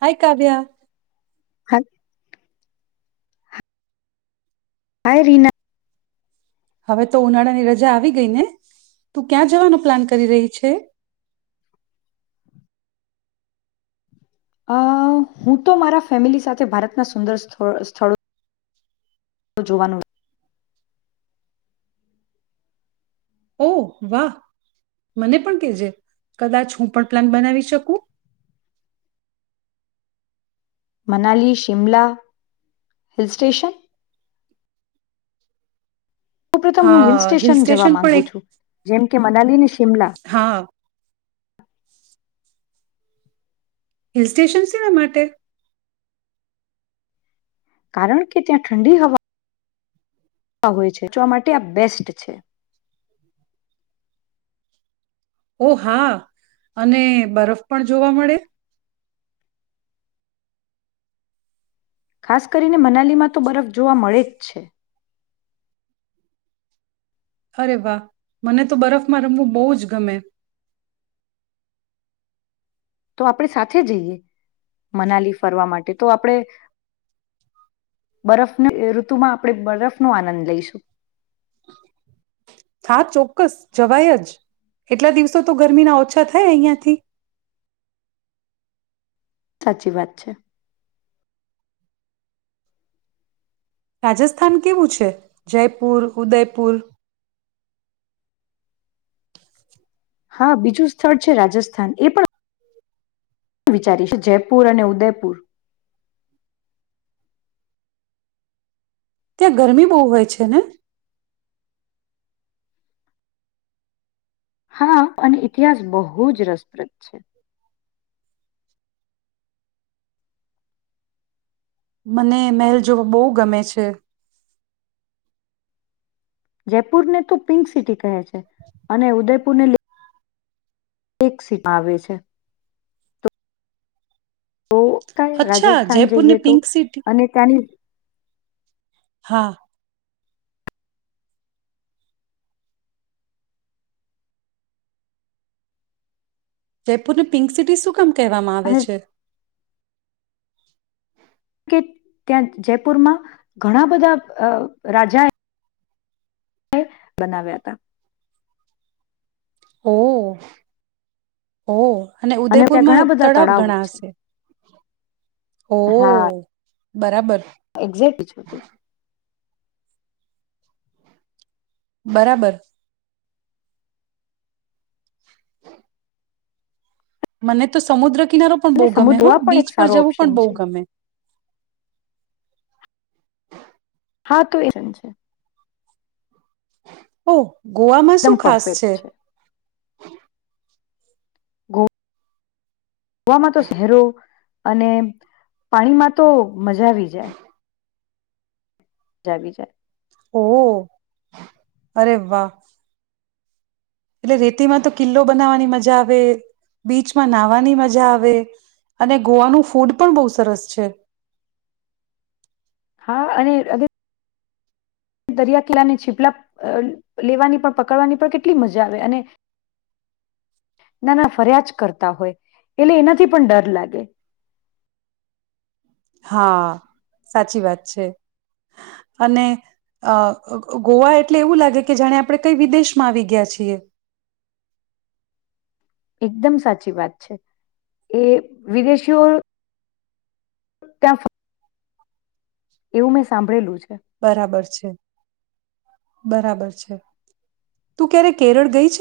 હાય કાવ્યા હા હાય રીના હવે તો ઉનાળાની રજા આવી ગઈ ને તું ક્યાં જવાનો પ્લાન કરી રહી છે અ હું તો મારા ફેમિલી સાથે ભારતના સુંદર સ્થ સ્થળો તો જોવાનું ઓ વાહ મને પણ કેજે કદાચ હું પણ પ્લાન બનાવી શકું મનાલી શિમલા હિલસ્ટ્ટેશન સૌ પ્રથમ હું હિલ હા સ્ટેશન જવા પણ માંગુ એક છું જેમ કે મનાલી ની હા હિલ સ્ટેશન શેના માટે કારણ કે ત્યાં ઠંડી હવા હોય છે જો આ માટે આ બેસ્ટ છે ઓ હા અને બરફ પણ જોવા મળે ખાસ કરીને મનાલીમાં તો બરફ જોવા મળે જ છે અરે વાહ મને તો બરફમાં રમવું બહુ જ ગમે. તો આપણે સાથે જઈએ મનાલી ફરવા માટે તો આપણે બરફની ઋતુમાં આપણે બરફ નો આનંદ લઈશું. હા ચોક્કસ જવાય જ એટલા દિવસો તો ગરમીના ઓછા થાય અહિયાંથી. સાચી વાત છે. રાજસ્થાન કેવું છે જયપુર ઉદયપુર હા બીજું સ્થળ છે રાજસ્થાન એ પણ વિચારી છે જયપુર અને ઉદયપુર. ત્યાં ગરમી બહુ હોય છે ને. હા અને ઇતિહાસ બહુ જ રસપ્રદ છે. મને મહેલ જોવા બો ગમે છે. જયપુર ને તો પિંક સિટી કહે છે. અને ઉદયપુર ને લ લેક સીમાં આવે છે તો તો કઈ અચ્છા રાજસ્થાન જયપુરને જઈએ તો પિંક સિટી અને ત્યાંની હા જયપુરને પિંક સિટી શું કામ કહેવામાં આવે અને છે. કે ત્યાં જયપુરમાં ઘણા બધા રાજાએ [unintelligible] બનાવ્યા હતા. ઓ ઓ. અને ત્યાં ઘણા ઉદયપુરમાં બધા તળાવ તળાવો ઘણા છે. હશે ઓ. હા બરાબર એક્ઝેક્ટ છે તું બરાબર મને તો સમુદ્ર કિનારો પણ બો અને ગમે સમુદ્ર હ ગોવા પણ બીચ એક પર સારો જવું પણ ઓપ્શન બો છે. ગમે. હા તો એ છે. ઓ ગોવામાં એકદમ શું ખાસ છે. પરફેક્ટ ગો ગોવામાં તો શહેરો અને પાણીમાં તો મજા આવી જાય. જા આવી જાય ઓહ અરે વાહ. એટલે રેતીમાં તો કિલ્લો બનાવવાની મજા આવે બીચમાં નાહવાની મજા આવે અને ગોવાનું ફૂડ પણ બહુ સરસ છે. હા અને દરિયા કિલા ને છીપલા લેવાની પણ પકડવાની પણ કેટલી મજા આવે અને નાના ફરિયાજ કરતા હોય એટલે એનાથી પણ ડર લાગે. હા સાચી વાત છે અને અ ગોવા એટલે એવું લાગે કે જાણે આપણે કઈ વિદેશમાં આવી ગયા છીએ. એકદમ સાચી વાત છે એ વિદેશીઓ ત્યાં એવું મેં સાંભળેલું છે. બરાબર છે. બરાબર છે તું ક્યારેક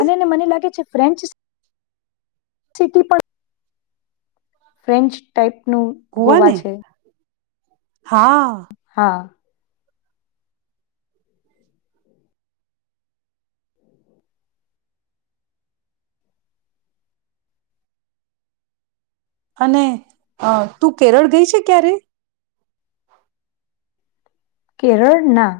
અનેને મને લાગે છે ફ્રેન્ચ સિટી પણ ફ્રેન્ચ ટાઈપ નું ગોવા છે. [inaudible] હા. હા અને અ તું કેરળ ગઈ છે ક્યારે. કેરળ ના.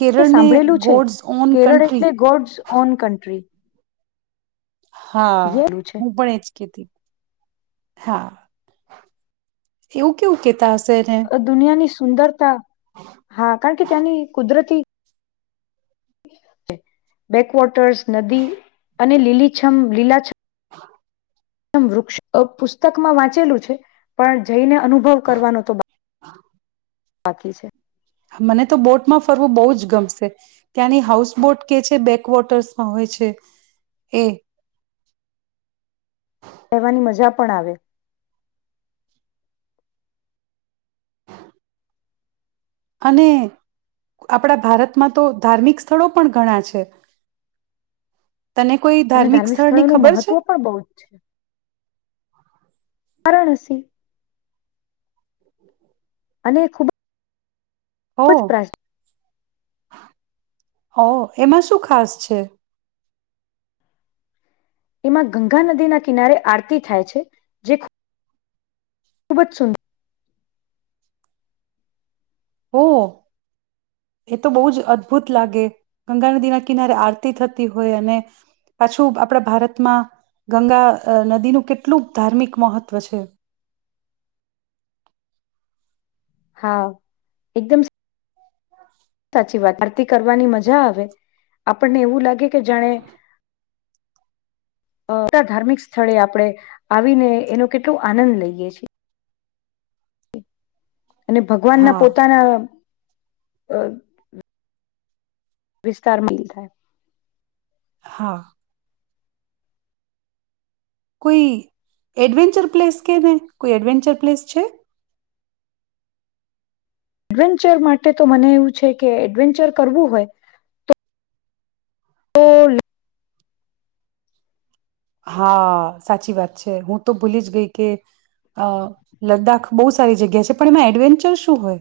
કેરળને સાંભળેલું છે ગોડ્સ ઓન કેરળ કન્ટ્રી એટલે ગોડ્સ ઓન કન્ટ્રી. હા યેલું છે હું પણ એજે કેતી હા. એવું કેવું કે કેતાં હશે ને દુનિયાની સુંદરતા. હા કારણ કે ત્યાંની કુદરતી. બેકવોટર્સ નદી અને લીલીછમ લીલાછમ. મ વૃક્ષ પુસ્તકમાં વાંચેલું છે પણ જઈને. અનુભવ કરવાનો તો બા બાકી છે મને તો બોટમાં ફરવું બો જ ગમશે ત્યાંની હાઉસ બોટ કે છે બેકવોટર્સમાં હોય છે એ. કવાની મજા પણ આવે. અને આપણા ભારતમાં તો ધાર્મિક સ્થળો પણ ઘણા છે. તને કોઈ અને ધાર્મિક સ્થળની સ્થળોનું ખબર છે મહત્વ પણ બહુ જ છે. વરાણસી. અને ખૂબ ઓ છે [unintelligible] ઓ એમાં શું ખાસ છે. એમાં ગંગા નદીના કિનારે આરતી થાય છે જે ખુ ખૂબ જ સુંદર. હો એ તો બહુ જ અદભુત લાગે ગંગા નદીના કિનારે આરતી થતી હોય અને પાછું આપણા ભારતમાં ગંગા નદીનું કેટલું ધાર્મિક મહત્વ છે. હા એકદમ. સાચી વાત આરતી કરવાની મજા આવે આપણને એવું લાગે કે જાણે અ ધાર્મિક સ્થળે આપણે આવીને એનો કેટલુ આનંદ લઈએ છીએ. અને ભગવાન ના હા પોતાના. અ. વિસ્તાર મા દેખાય હા. કોઈ એડવેન્ચર પ્લેસ કે ને કોઈ એડવેન્ચર પ્લેસ છે. એડવેન્ચર માટે તો મને એવું છે કે એડવેન્ચર કરવું હોય તો. ઓલ. હા સાચી વાત છે હું તો ભૂલી જ ગઈ કે અ લદ્દાખ બહુ સારી જગ્યા છે પણ એમાં એડવેન્ચર શું હોય.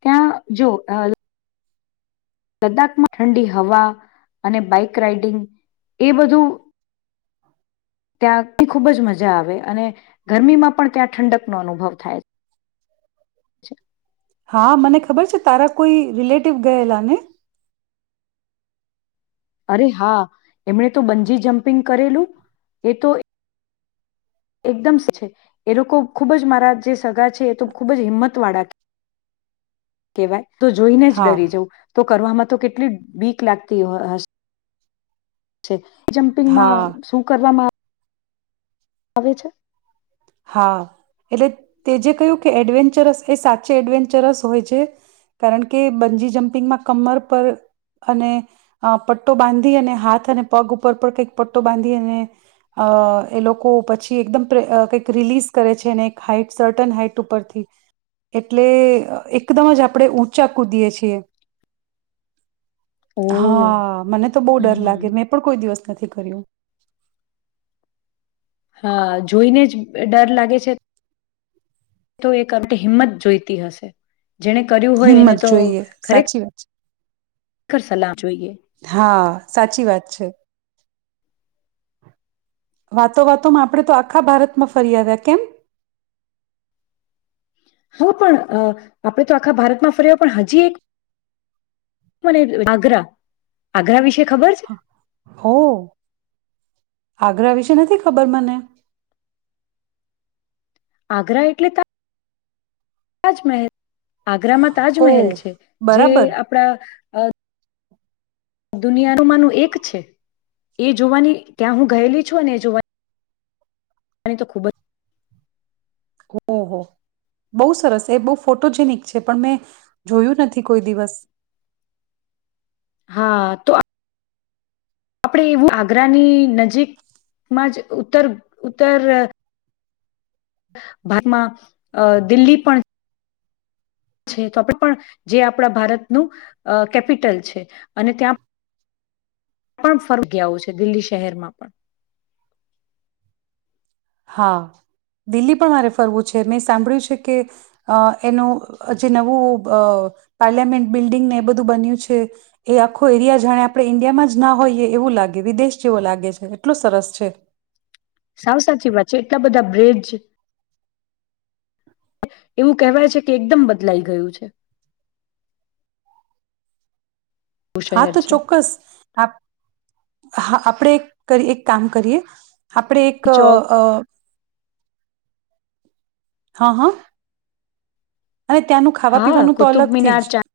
ત્યાં જો. લદ્દાખમાં ઠંડી હવા અને બાઈક રાઈડિંગ એ બધું. ત્યાં ખૂબ જ મજા આવે અને ગરમીમાં પણ ત્યાં ઠંડકનો અનુભવ થાય. છે. હા મને ખબર છે, તારા કોઈ રિલેટિવ ગયેલને અરે હા એમણે તો બંજી જમ્પિંગ કરેલું એ તો એકદમ છે એ લોકો ખુબ જ મારા જે સગા છે એ તો ખૂબ જ હિંમત વાળા કેહેવાય હું તો જોઈને જ હા ડરી જવ તો કરવામાં તો કેટલી બીક લાગતી હ હશે છે જમ્પિંગમાં હા શું કરવામાં આ આવે છે. હા એટલે તે જે કહ્યું કે એડવેન્ચરસ એ સાચે એડવેન્ચરસ હોય છે, કારણ કે બંજી જમ્પિંગમાં કમર પર અને પટ્ટો બાંધી અને હાથ અને પગ ઉપર પણ કંઈક પટ્ટો બાંધી અને અ એ લોકો પછી એકદમ પ કઈક રિલેસ કરે છે અને એક હાઈટ સર્ટન હાઈટ ઉપથી એટલે એકદમ જ આપણે ઉચા કૂદીએ છે. ઓહ હા મને તો બો ડર હમ લાગે મેં પણ કોઈ દિવસ નથી કર્યું હા જોઈને જ ડર લાગે છે. તો એક [unintelligible] હિંમત જોઈતી હશે. જેને કર્યું હોય એને હિંમત તો જોઈએ ખરેખર સાચી વાત છે. સલાહ જોઈએ [unintelligible] હા સાચી વાત છે. [unintelligible] વાતો વાતોમાં આપણે તો આખા ભારતમાં ફરી આવ્યા કેમ? હુ પણ આપણે તો આખા ભારતમાં ફર્યા. પણ હજી [unintelligible] એક મને આગ્રા, આગ્રા વિશે ખબર છે હા! હો આગ્રા વિશે નથી ખબર મને આગ્રા એટલે [unintelligible] તાજ મહેલ. આગ્રામાં ઓ તાજમહેલ છે, જે બરાબર આપણા [inaudible] દુનિયાનું માનું એક છે, એ જોવાની ત્યાં હું ગયેલી છુ ને એ જોવાની તો ખૂબ જ ઓહ બહુ સરસ! એ બહુ ફોટોજેનિક છે, પણ મેં જોયું નથી કોઈ દિવસ. હા તો [unintelligible] આપડે એવું આગ્રાની નજીકમાં જ ઉત્તર ઉત્તર [unintelligible] ભાગતમાં દિલ્હી પણ છે, તો આપણે પણ જે, આપણા ભારતનું કેપિટલ છે, અને ત્યાં પણ [unintelligible] છે, દિલ્હી શહેરમાં પણ હા દિલ્હી પણ મારે ફરવું છે. મેં સાંભળ્યું છે, કે એનું જે નવું પાર્લામેન્ટ બિલ્ડિંગને એ બધું બન્યું છે. એ આખો એરિયા જાણે આપણે ઈન્ડિયામાં જ ના હોઈએ એવું લાગે વિદેશ જેવો લાગે છે. એટલો સરસ છે. સાવ સાચી વાત છે, એટલા બધા બ્રિજ એવું કહેવાય છે, કે એકદમ બદલાઈ ગયું છે. હા શહેર તો છે ચોક્કસ [unintelligible] આપ હા! આપણે કરી, એક કામ કરીએ. આપડ એક અ ચોક હ હ! હા કુતુબમિનાર, ચાંદ [unintelligible]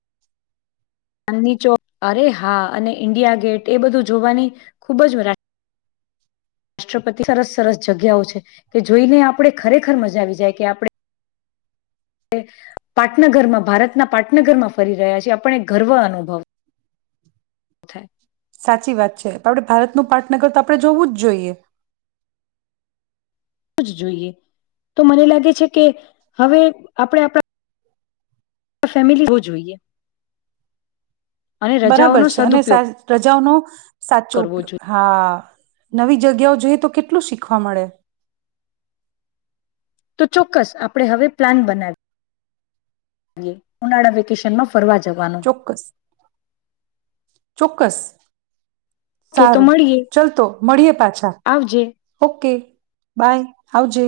ચાંદની ચોક અરે હા અને ઈન્ડિયા ગેટ એ બધું જોવાની ખૂબ જ, [unintelligible] રાષ્ટ્રપતિ સરસ સરસ જગ્યાઓ છે, કે જોઈને આપણે ખરેખર મજા આવી જાય કે આપડે પાટનગરમાં ભારતના પાટનગરમાં ફરી રહ્યા છેીએ. આપણ એક ગર્વ અનુભવ સાચી વાત છે, ભારતનું પાટનગર તો આપણે જોવું જ જોઈએ. જ જોઈએ. તો મને લાગે છે, કે હવે આપણે આપણા આ ફેમિલી હોવું જોઈએ. અને બરાબર રજાઓનો છે અને સા સદઉપયોગ રજાઓનો સાચો કરવો ઉપયોગ. જોઈએ હા! નવી જગ્યાઓ જઈએ તો કેટલું શીખવા મળે.? તો, ચોક્કસ આપણે હવે પ્લાન બનાવી. ઉનાળા વેકેશન મા ચોક્કસ! ચોક્કસ કે તો સારું! મળીએ ચાલ તો મળીએે પાછા, આવજે ઓકે બાય. આવજે!